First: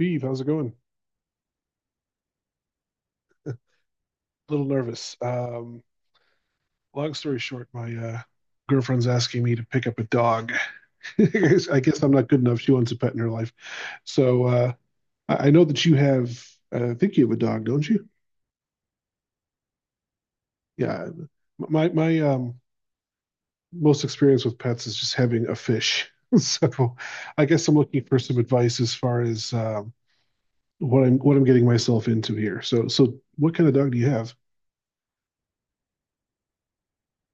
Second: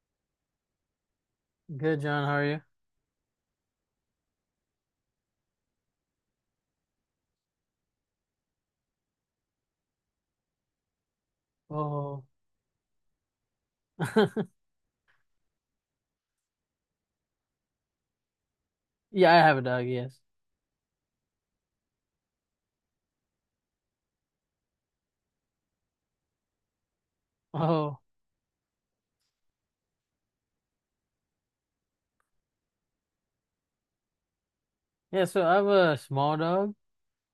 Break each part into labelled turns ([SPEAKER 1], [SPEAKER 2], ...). [SPEAKER 1] Beeve, how's it going?
[SPEAKER 2] Good, John. How are you?
[SPEAKER 1] A little nervous. Long story short, my girlfriend's asking me to pick up a dog. I guess I'm
[SPEAKER 2] Oh,
[SPEAKER 1] not good enough. She wants a pet in her life. So I know that you have, I think you have a dog, don't you?
[SPEAKER 2] yeah, I have a dog. Yes.
[SPEAKER 1] Yeah. My most experience with pets is just having a fish. So I guess I'm
[SPEAKER 2] Oh,
[SPEAKER 1] looking for some advice as far as what I'm getting myself into here. So what kind of dog do you have?
[SPEAKER 2] yeah. So I have a small dog,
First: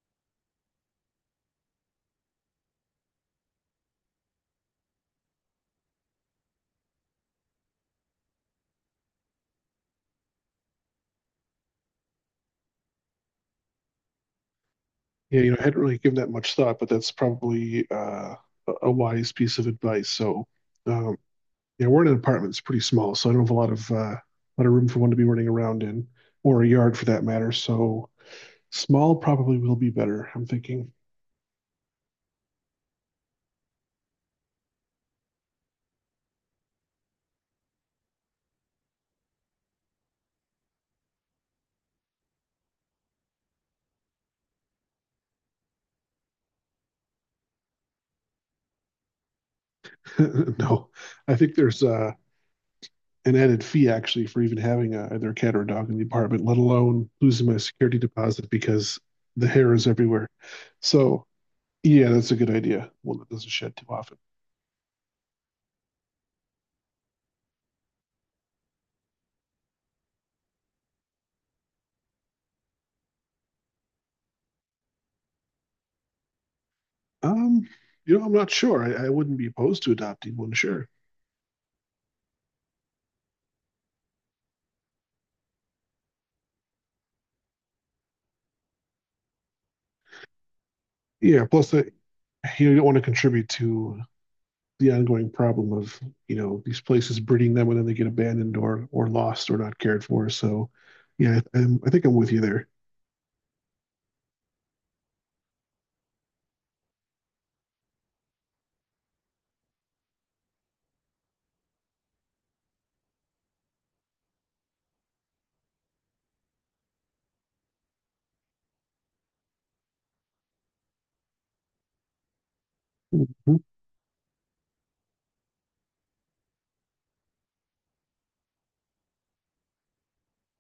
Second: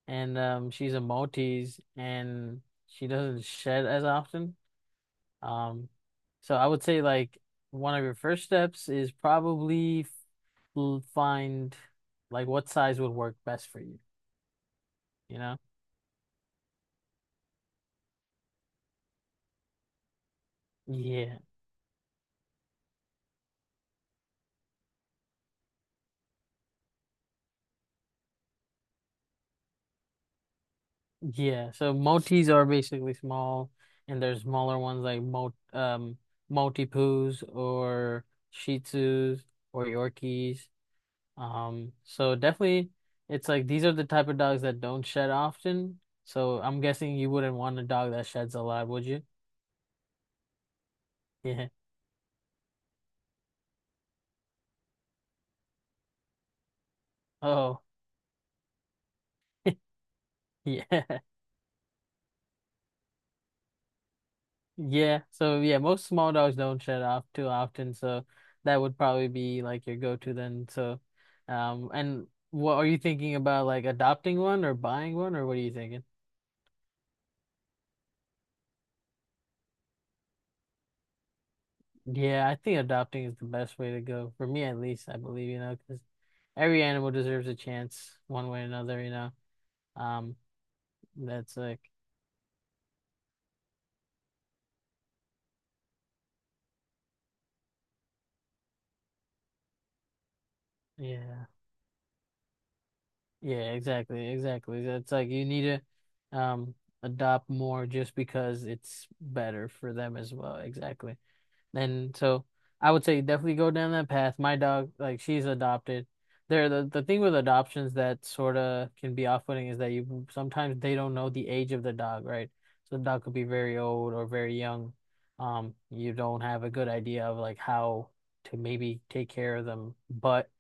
[SPEAKER 2] and she's a Maltese, and she doesn't shed as often. Um, so I would say like one of your first steps is probably find like what size would work best for you. You
[SPEAKER 1] Yeah, you know,
[SPEAKER 2] know?
[SPEAKER 1] I hadn't really given that much thought, but that's probably a wise piece of advice. So, um,
[SPEAKER 2] Yeah.
[SPEAKER 1] yeah, we're in an apartment; it's pretty small, so I don't have a lot of room for one to be running around in, or a yard for that matter. So, small probably will be better. I'm thinking.
[SPEAKER 2] Yeah, so motis are basically small, and there's smaller ones like mo Maltipoos or Shih Tzus or Yorkies. So definitely, it's like these are the type of dogs that don't shed often. So I'm guessing you wouldn't want a dog that sheds a lot, would you?
[SPEAKER 1] No, I think
[SPEAKER 2] Yeah.
[SPEAKER 1] there's an added fee actually for even having a, either a cat or a dog in the apartment, let alone losing my
[SPEAKER 2] Oh,
[SPEAKER 1] security deposit because the hair is everywhere.
[SPEAKER 2] yeah.
[SPEAKER 1] So, yeah, that's a good idea. One that doesn't shed too often.
[SPEAKER 2] Yeah, so yeah, most small dogs don't shed off too often, so that would probably be like your go-to then. So, and what are you thinking about like adopting one or buying one or what are you thinking?
[SPEAKER 1] Um, you know, I'm not sure. I wouldn't be opposed to adopting one, sure.
[SPEAKER 2] Yeah, I think adopting is the best way to go for me at least, I believe, you know, because every animal deserves a chance one way or another, you know. Um,
[SPEAKER 1] Yeah,
[SPEAKER 2] that's
[SPEAKER 1] plus
[SPEAKER 2] like,
[SPEAKER 1] you don't want to contribute to the ongoing problem of, you know, these places breeding them and then they get abandoned or lost or not cared for. So, yeah,
[SPEAKER 2] yeah,
[SPEAKER 1] I think I'm with you there.
[SPEAKER 2] yeah, exactly, exactly. That's like you need to adopt more just because it's better for them as well. Exactly. And so I would say definitely go down that path. My dog, like she's adopted. The thing with adoptions that sort of can be off-putting is that you sometimes they don't know the age of the dog, right? So the dog
[SPEAKER 1] Mhm.
[SPEAKER 2] could be
[SPEAKER 1] Do
[SPEAKER 2] very old or very young. You don't have a good idea of like how to maybe take care of them. But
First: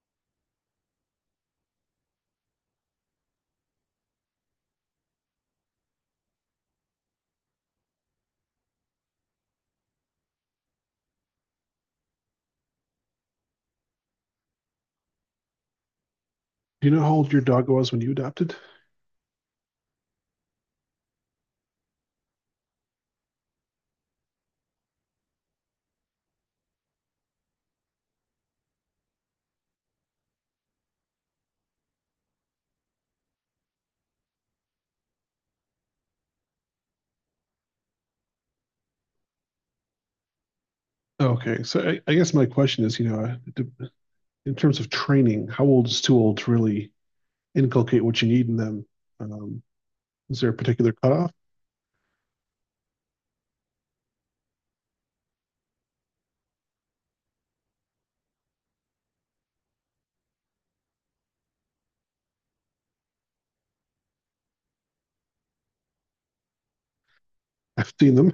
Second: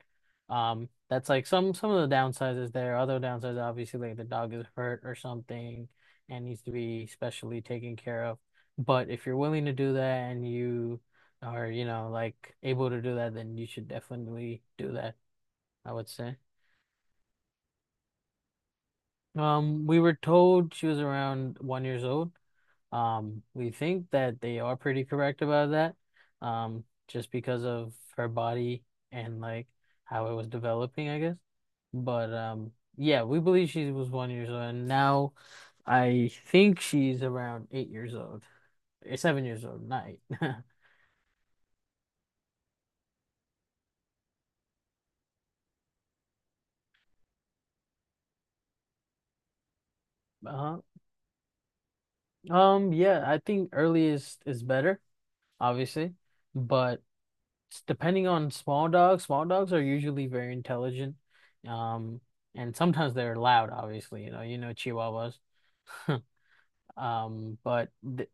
[SPEAKER 2] that's like some of the downsides is there. Other downsides, obviously, like the dog is hurt or something and needs to be specially taken care of. But if you're willing to do that and you or you know like able to do that, then you should definitely do that, I would say.
[SPEAKER 1] you know how old your dog was when you adopted?
[SPEAKER 2] We were told she was around 1 year old. We think that they are pretty correct about that. Just because of her body and like how it was developing, I guess. But yeah, we believe she was 1 year old, and now I think she's around 8 years old, or 7 years old, not eight.
[SPEAKER 1] Okay, so I guess my question is, you know, in terms of training, how old is too old to really inculcate what you need in them? Um, is there a
[SPEAKER 2] Uh-huh.
[SPEAKER 1] particular cutoff?
[SPEAKER 2] Yeah, I think earliest is better. Obviously. But depending on small dogs are usually very intelligent. Um, and sometimes they're loud, obviously, you know Chihuahuas. But
[SPEAKER 1] I've seen
[SPEAKER 2] th
[SPEAKER 1] them,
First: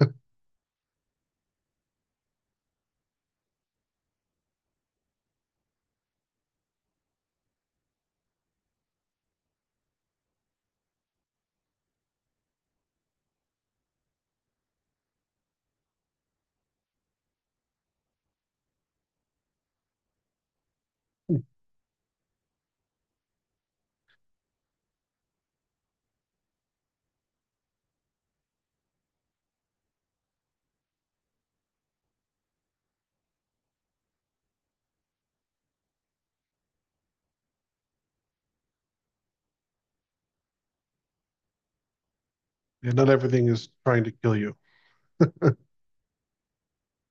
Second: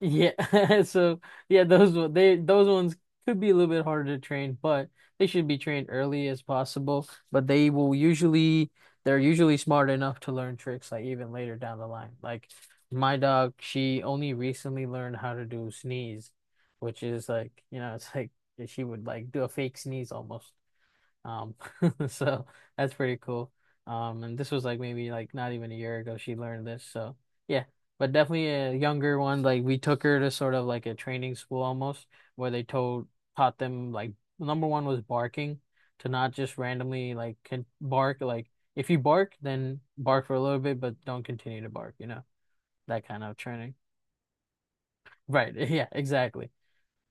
[SPEAKER 2] yeah, so yeah, they those ones could be a little bit harder to train, but they should be trained early as possible. But they will usually they're usually smart enough to learn tricks like even later down the line. Like my dog, she only recently learned how to do sneeze, which is like, you know, it's like she would like do a fake sneeze almost. Um, so that's pretty cool. And this was like maybe like not even a year ago she learned this. So yeah, but definitely a younger one. Like we took her to sort of like a training school almost where they told taught them like number one was barking to not just randomly like can bark. Like if you bark, then bark for a little bit, but don't continue to bark, you know,
[SPEAKER 1] and
[SPEAKER 2] that
[SPEAKER 1] not
[SPEAKER 2] kind of
[SPEAKER 1] everything is
[SPEAKER 2] training.
[SPEAKER 1] trying to kill you.
[SPEAKER 2] Right. Yeah, exactly.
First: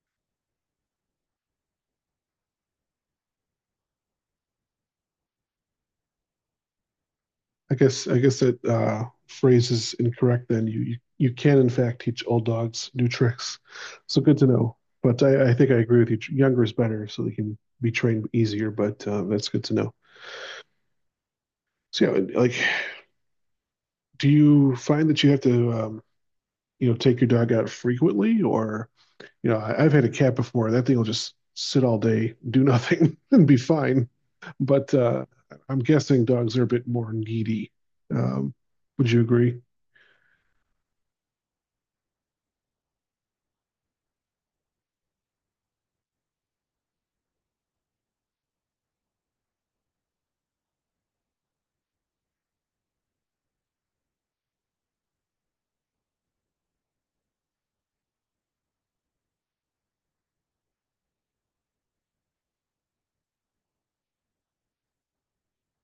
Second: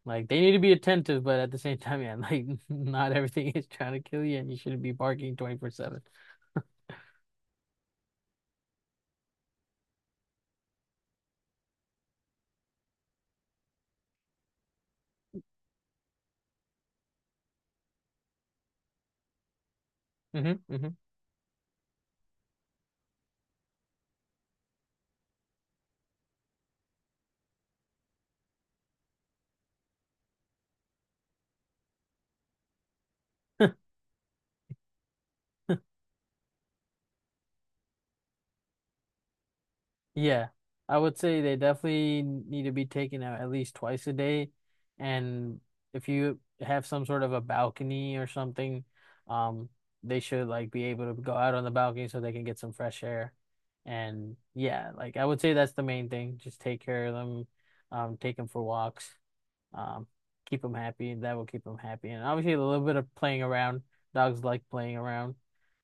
[SPEAKER 2] Like they need to be attentive, but at the same time, yeah, like not everything is trying to kill you, and you shouldn't be barking 24/7.
[SPEAKER 1] I guess that phrase is incorrect. Then you, you can in fact teach old dogs new tricks. So good to know. But I think I agree with you. Younger is better, so they can be trained easier. But that's good to know.
[SPEAKER 2] hmm hmm
[SPEAKER 1] So yeah, like, do you find that you have to you know take your dog out frequently, or you know I've had a cat before. That thing will just sit all day, do nothing, and be fine. But I'm guessing dogs are a bit more needy. Um, would you agree?
[SPEAKER 2] Yeah, I would say they definitely need to be taken out at least twice a day. And if you have some sort of a balcony or something, um, they should like be able to go out on the balcony so they can get some fresh air. And yeah, like I would say that's the main thing. Just take care of them, take them for walks um, keep them happy. That will keep them happy. And obviously, a little bit of playing around. Dogs like playing around.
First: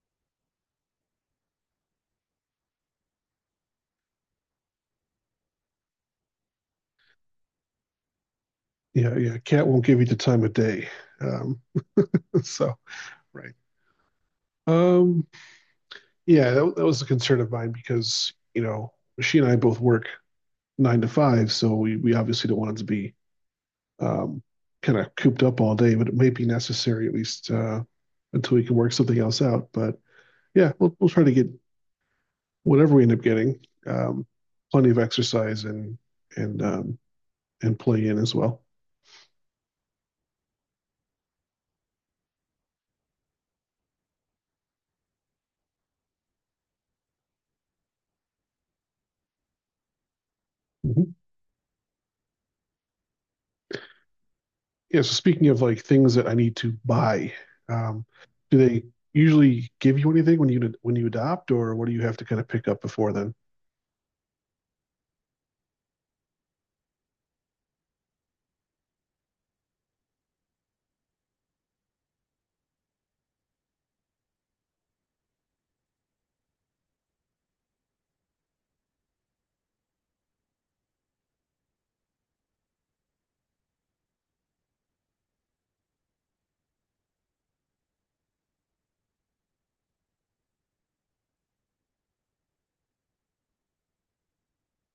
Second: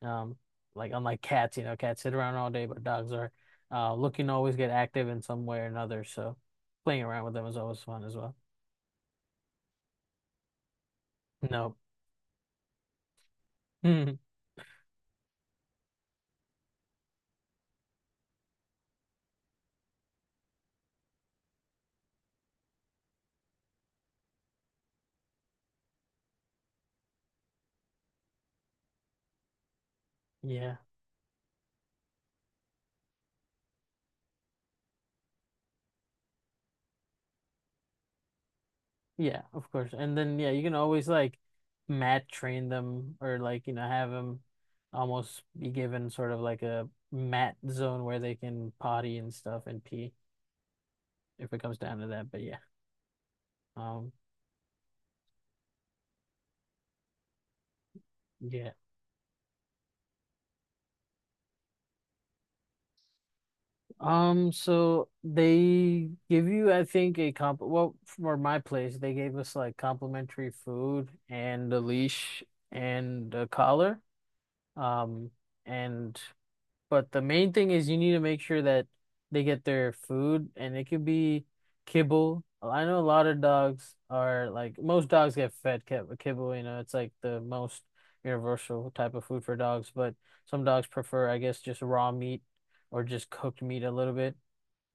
[SPEAKER 2] Um, like unlike cats, you know, cats sit around all day, but dogs are looking to always get active in some way or another. So playing around with them is always fun as well.
[SPEAKER 1] Yeah, yeah. Cat won't give you the time of day. Um,
[SPEAKER 2] No.
[SPEAKER 1] so right. Um, yeah, that was a concern of mine because you know she and I both work 9 to 5, so we obviously don't want it to be um, kind of cooped up all day, but it may be necessary at least until we can work something else out. But yeah,
[SPEAKER 2] Yeah.
[SPEAKER 1] we'll try to get whatever we end up getting, um, plenty of exercise and and and play in as well.
[SPEAKER 2] Yeah, of course. And then yeah, you can always like mat train them or like, you know, have them almost be given sort of like a mat zone where they can potty and stuff and pee
[SPEAKER 1] Mhm.
[SPEAKER 2] if it comes down to that. But yeah. Um
[SPEAKER 1] Yeah, so speaking of like things that I need to buy, um, do
[SPEAKER 2] Yeah.
[SPEAKER 1] they usually give you anything when you adopt, or what do you have to kind of pick up before then?
[SPEAKER 2] So they give you, I think, a comp well, for my place, they gave us like complimentary food and a leash and a collar. Um, and But the main thing is you need to make sure that they get their food, and it could be kibble. I know a lot of dogs are like most dogs get fed kibble. You know, it's like the most universal type of food for dogs. But some dogs prefer, I guess, just raw meat or just cooked meat a little bit.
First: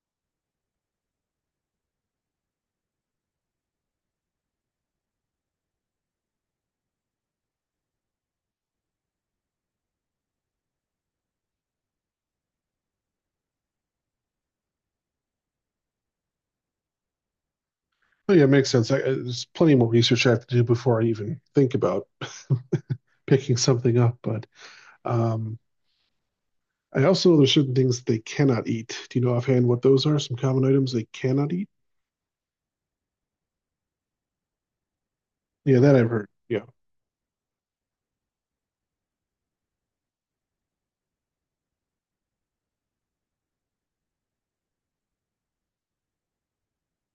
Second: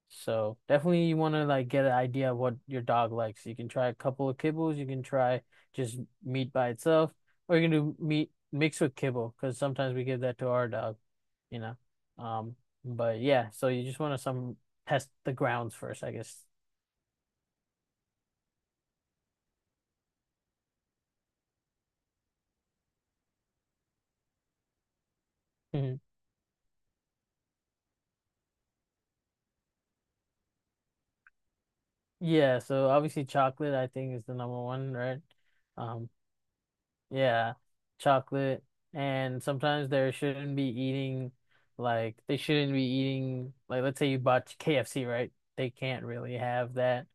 [SPEAKER 2] So definitely you want to like get an idea of what your dog likes. You can try a couple of kibbles, you can try just meat by itself, or you can do meat mixed with kibble because sometimes we give that to our dog, you know. Um, but yeah, so you just want to some test the grounds first, I guess.
[SPEAKER 1] Oh, yeah, it makes sense. There's plenty more research I have to do before I even think about picking something up. But um,
[SPEAKER 2] Mhm.
[SPEAKER 1] I also know there's certain things they cannot eat. Do you know offhand what those are? Some common items they cannot eat?
[SPEAKER 2] Yeah, so obviously chocolate I think is the number one, right?
[SPEAKER 1] Yeah, that I've
[SPEAKER 2] Um,
[SPEAKER 1] heard. Yeah.
[SPEAKER 2] Yeah, chocolate. And sometimes they shouldn't be eating, like, they shouldn't be eating, like, let's say you bought KFC, right? They can't really have that.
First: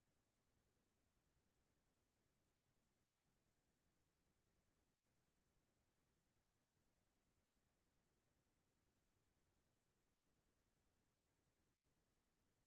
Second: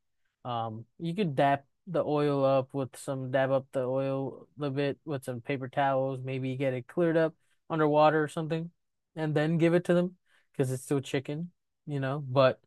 [SPEAKER 2] You could dap the oil up with some, dab up the oil a little bit with some paper towels, maybe get it cleared up underwater or something, and then give it to them because it's still chicken, you know? But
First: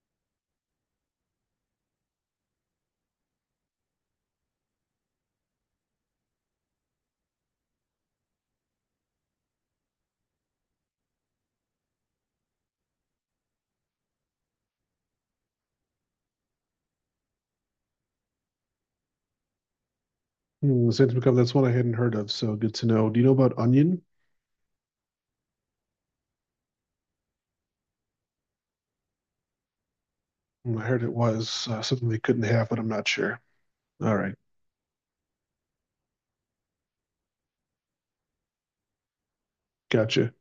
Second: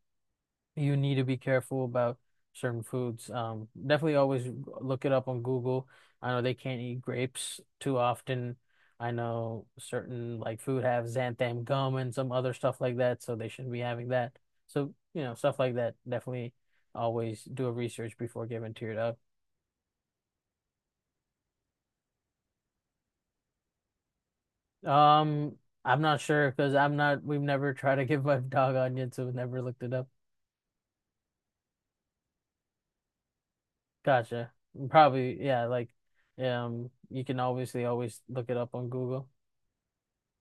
[SPEAKER 2] you need to be careful about certain foods. Definitely always look it up on Google. I know they can't eat grapes too often. I know certain like food have xanthan gum and some other stuff like that, so they shouldn't be having that. So, you know, stuff like that. Definitely always do a research before giving to your dog.
[SPEAKER 1] Hmm, since become that's one I hadn't heard of, so good to know. Do you know about onion?
[SPEAKER 2] Um, I'm not sure because I'm not, we've never tried to give my dog onions, so we've never looked it up.
[SPEAKER 1] Hmm, I heard it was something they couldn't have, but I'm not sure. All right,
[SPEAKER 2] Gotcha. Probably, yeah, like, you can obviously always look it up on Google.
[SPEAKER 1] gotcha.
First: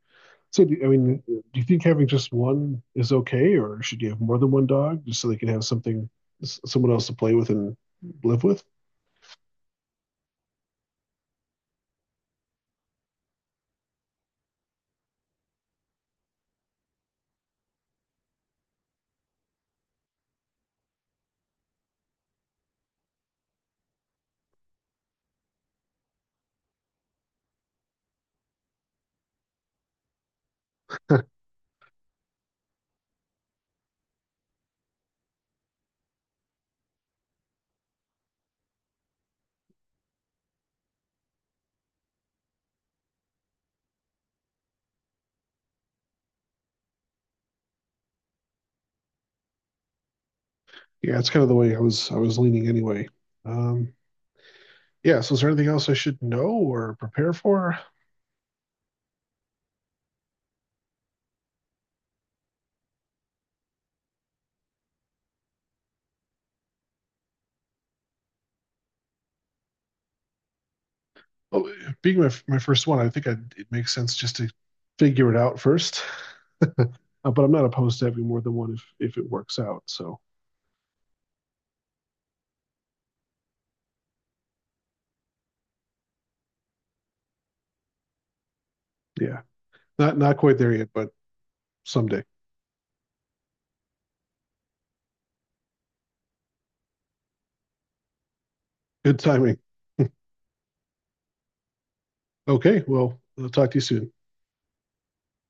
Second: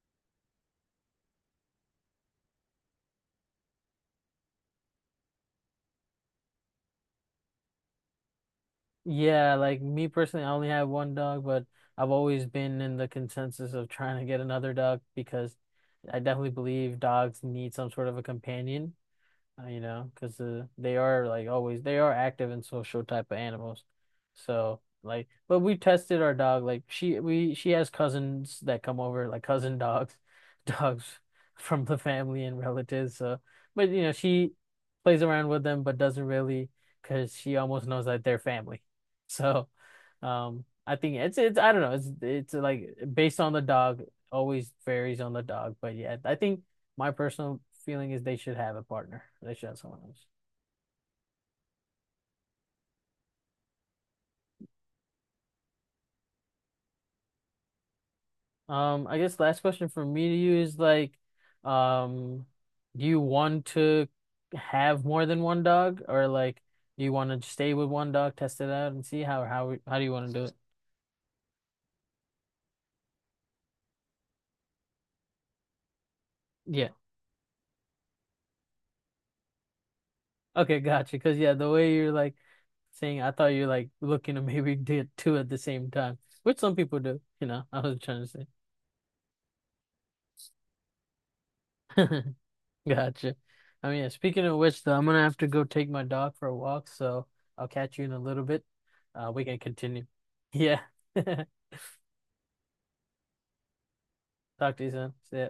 [SPEAKER 1] So, do, I mean, do you think having just one is okay, or should you have more than one dog just so they can have something, someone else to play with and live with?
[SPEAKER 2] Yeah, like me personally, I only have one dog, but I've always been in the consensus of trying to get another dog because I definitely believe dogs need some sort of a companion you know, because they are like always they are active and social type of animals. So like, but we tested our dog. Like she has cousins that come over, like cousin dogs, dogs from the family and relatives. So, but you know, she plays around with them, but doesn't really, because she almost knows that they're family. So, I think it's I don't know. It's like based on the dog, always varies on the dog. But yeah, I think my personal feeling is they should have a partner. They should have someone else.
[SPEAKER 1] Yeah, it's kind of the way I was leaning anyway. Um, yeah. So, is there anything else I should know or prepare for?
[SPEAKER 2] I guess last question from me to you is like, um, do you want to have more than one dog, or like, do you want to stay with one dog, test it out, and see how do you want to do it?
[SPEAKER 1] Well, being my my first one, it makes sense just to figure it out first.
[SPEAKER 2] Yeah.
[SPEAKER 1] But I'm not opposed to having more than one if it works out. So,
[SPEAKER 2] Okay, gotcha. Because yeah, the way you're like saying, I thought you're like looking to maybe do two at the same time, which some people do. You know, I was trying to
[SPEAKER 1] yeah, not quite there yet, but
[SPEAKER 2] say.
[SPEAKER 1] someday.
[SPEAKER 2] Gotcha. I mean, yeah, speaking of which, though, I'm gonna have to go take my dog for a walk, so I'll catch you in a little bit.
[SPEAKER 1] Good
[SPEAKER 2] We
[SPEAKER 1] timing.
[SPEAKER 2] can continue. Yeah.
[SPEAKER 1] Okay. Well, I'll talk to you soon.
[SPEAKER 2] Talk to you soon. See ya.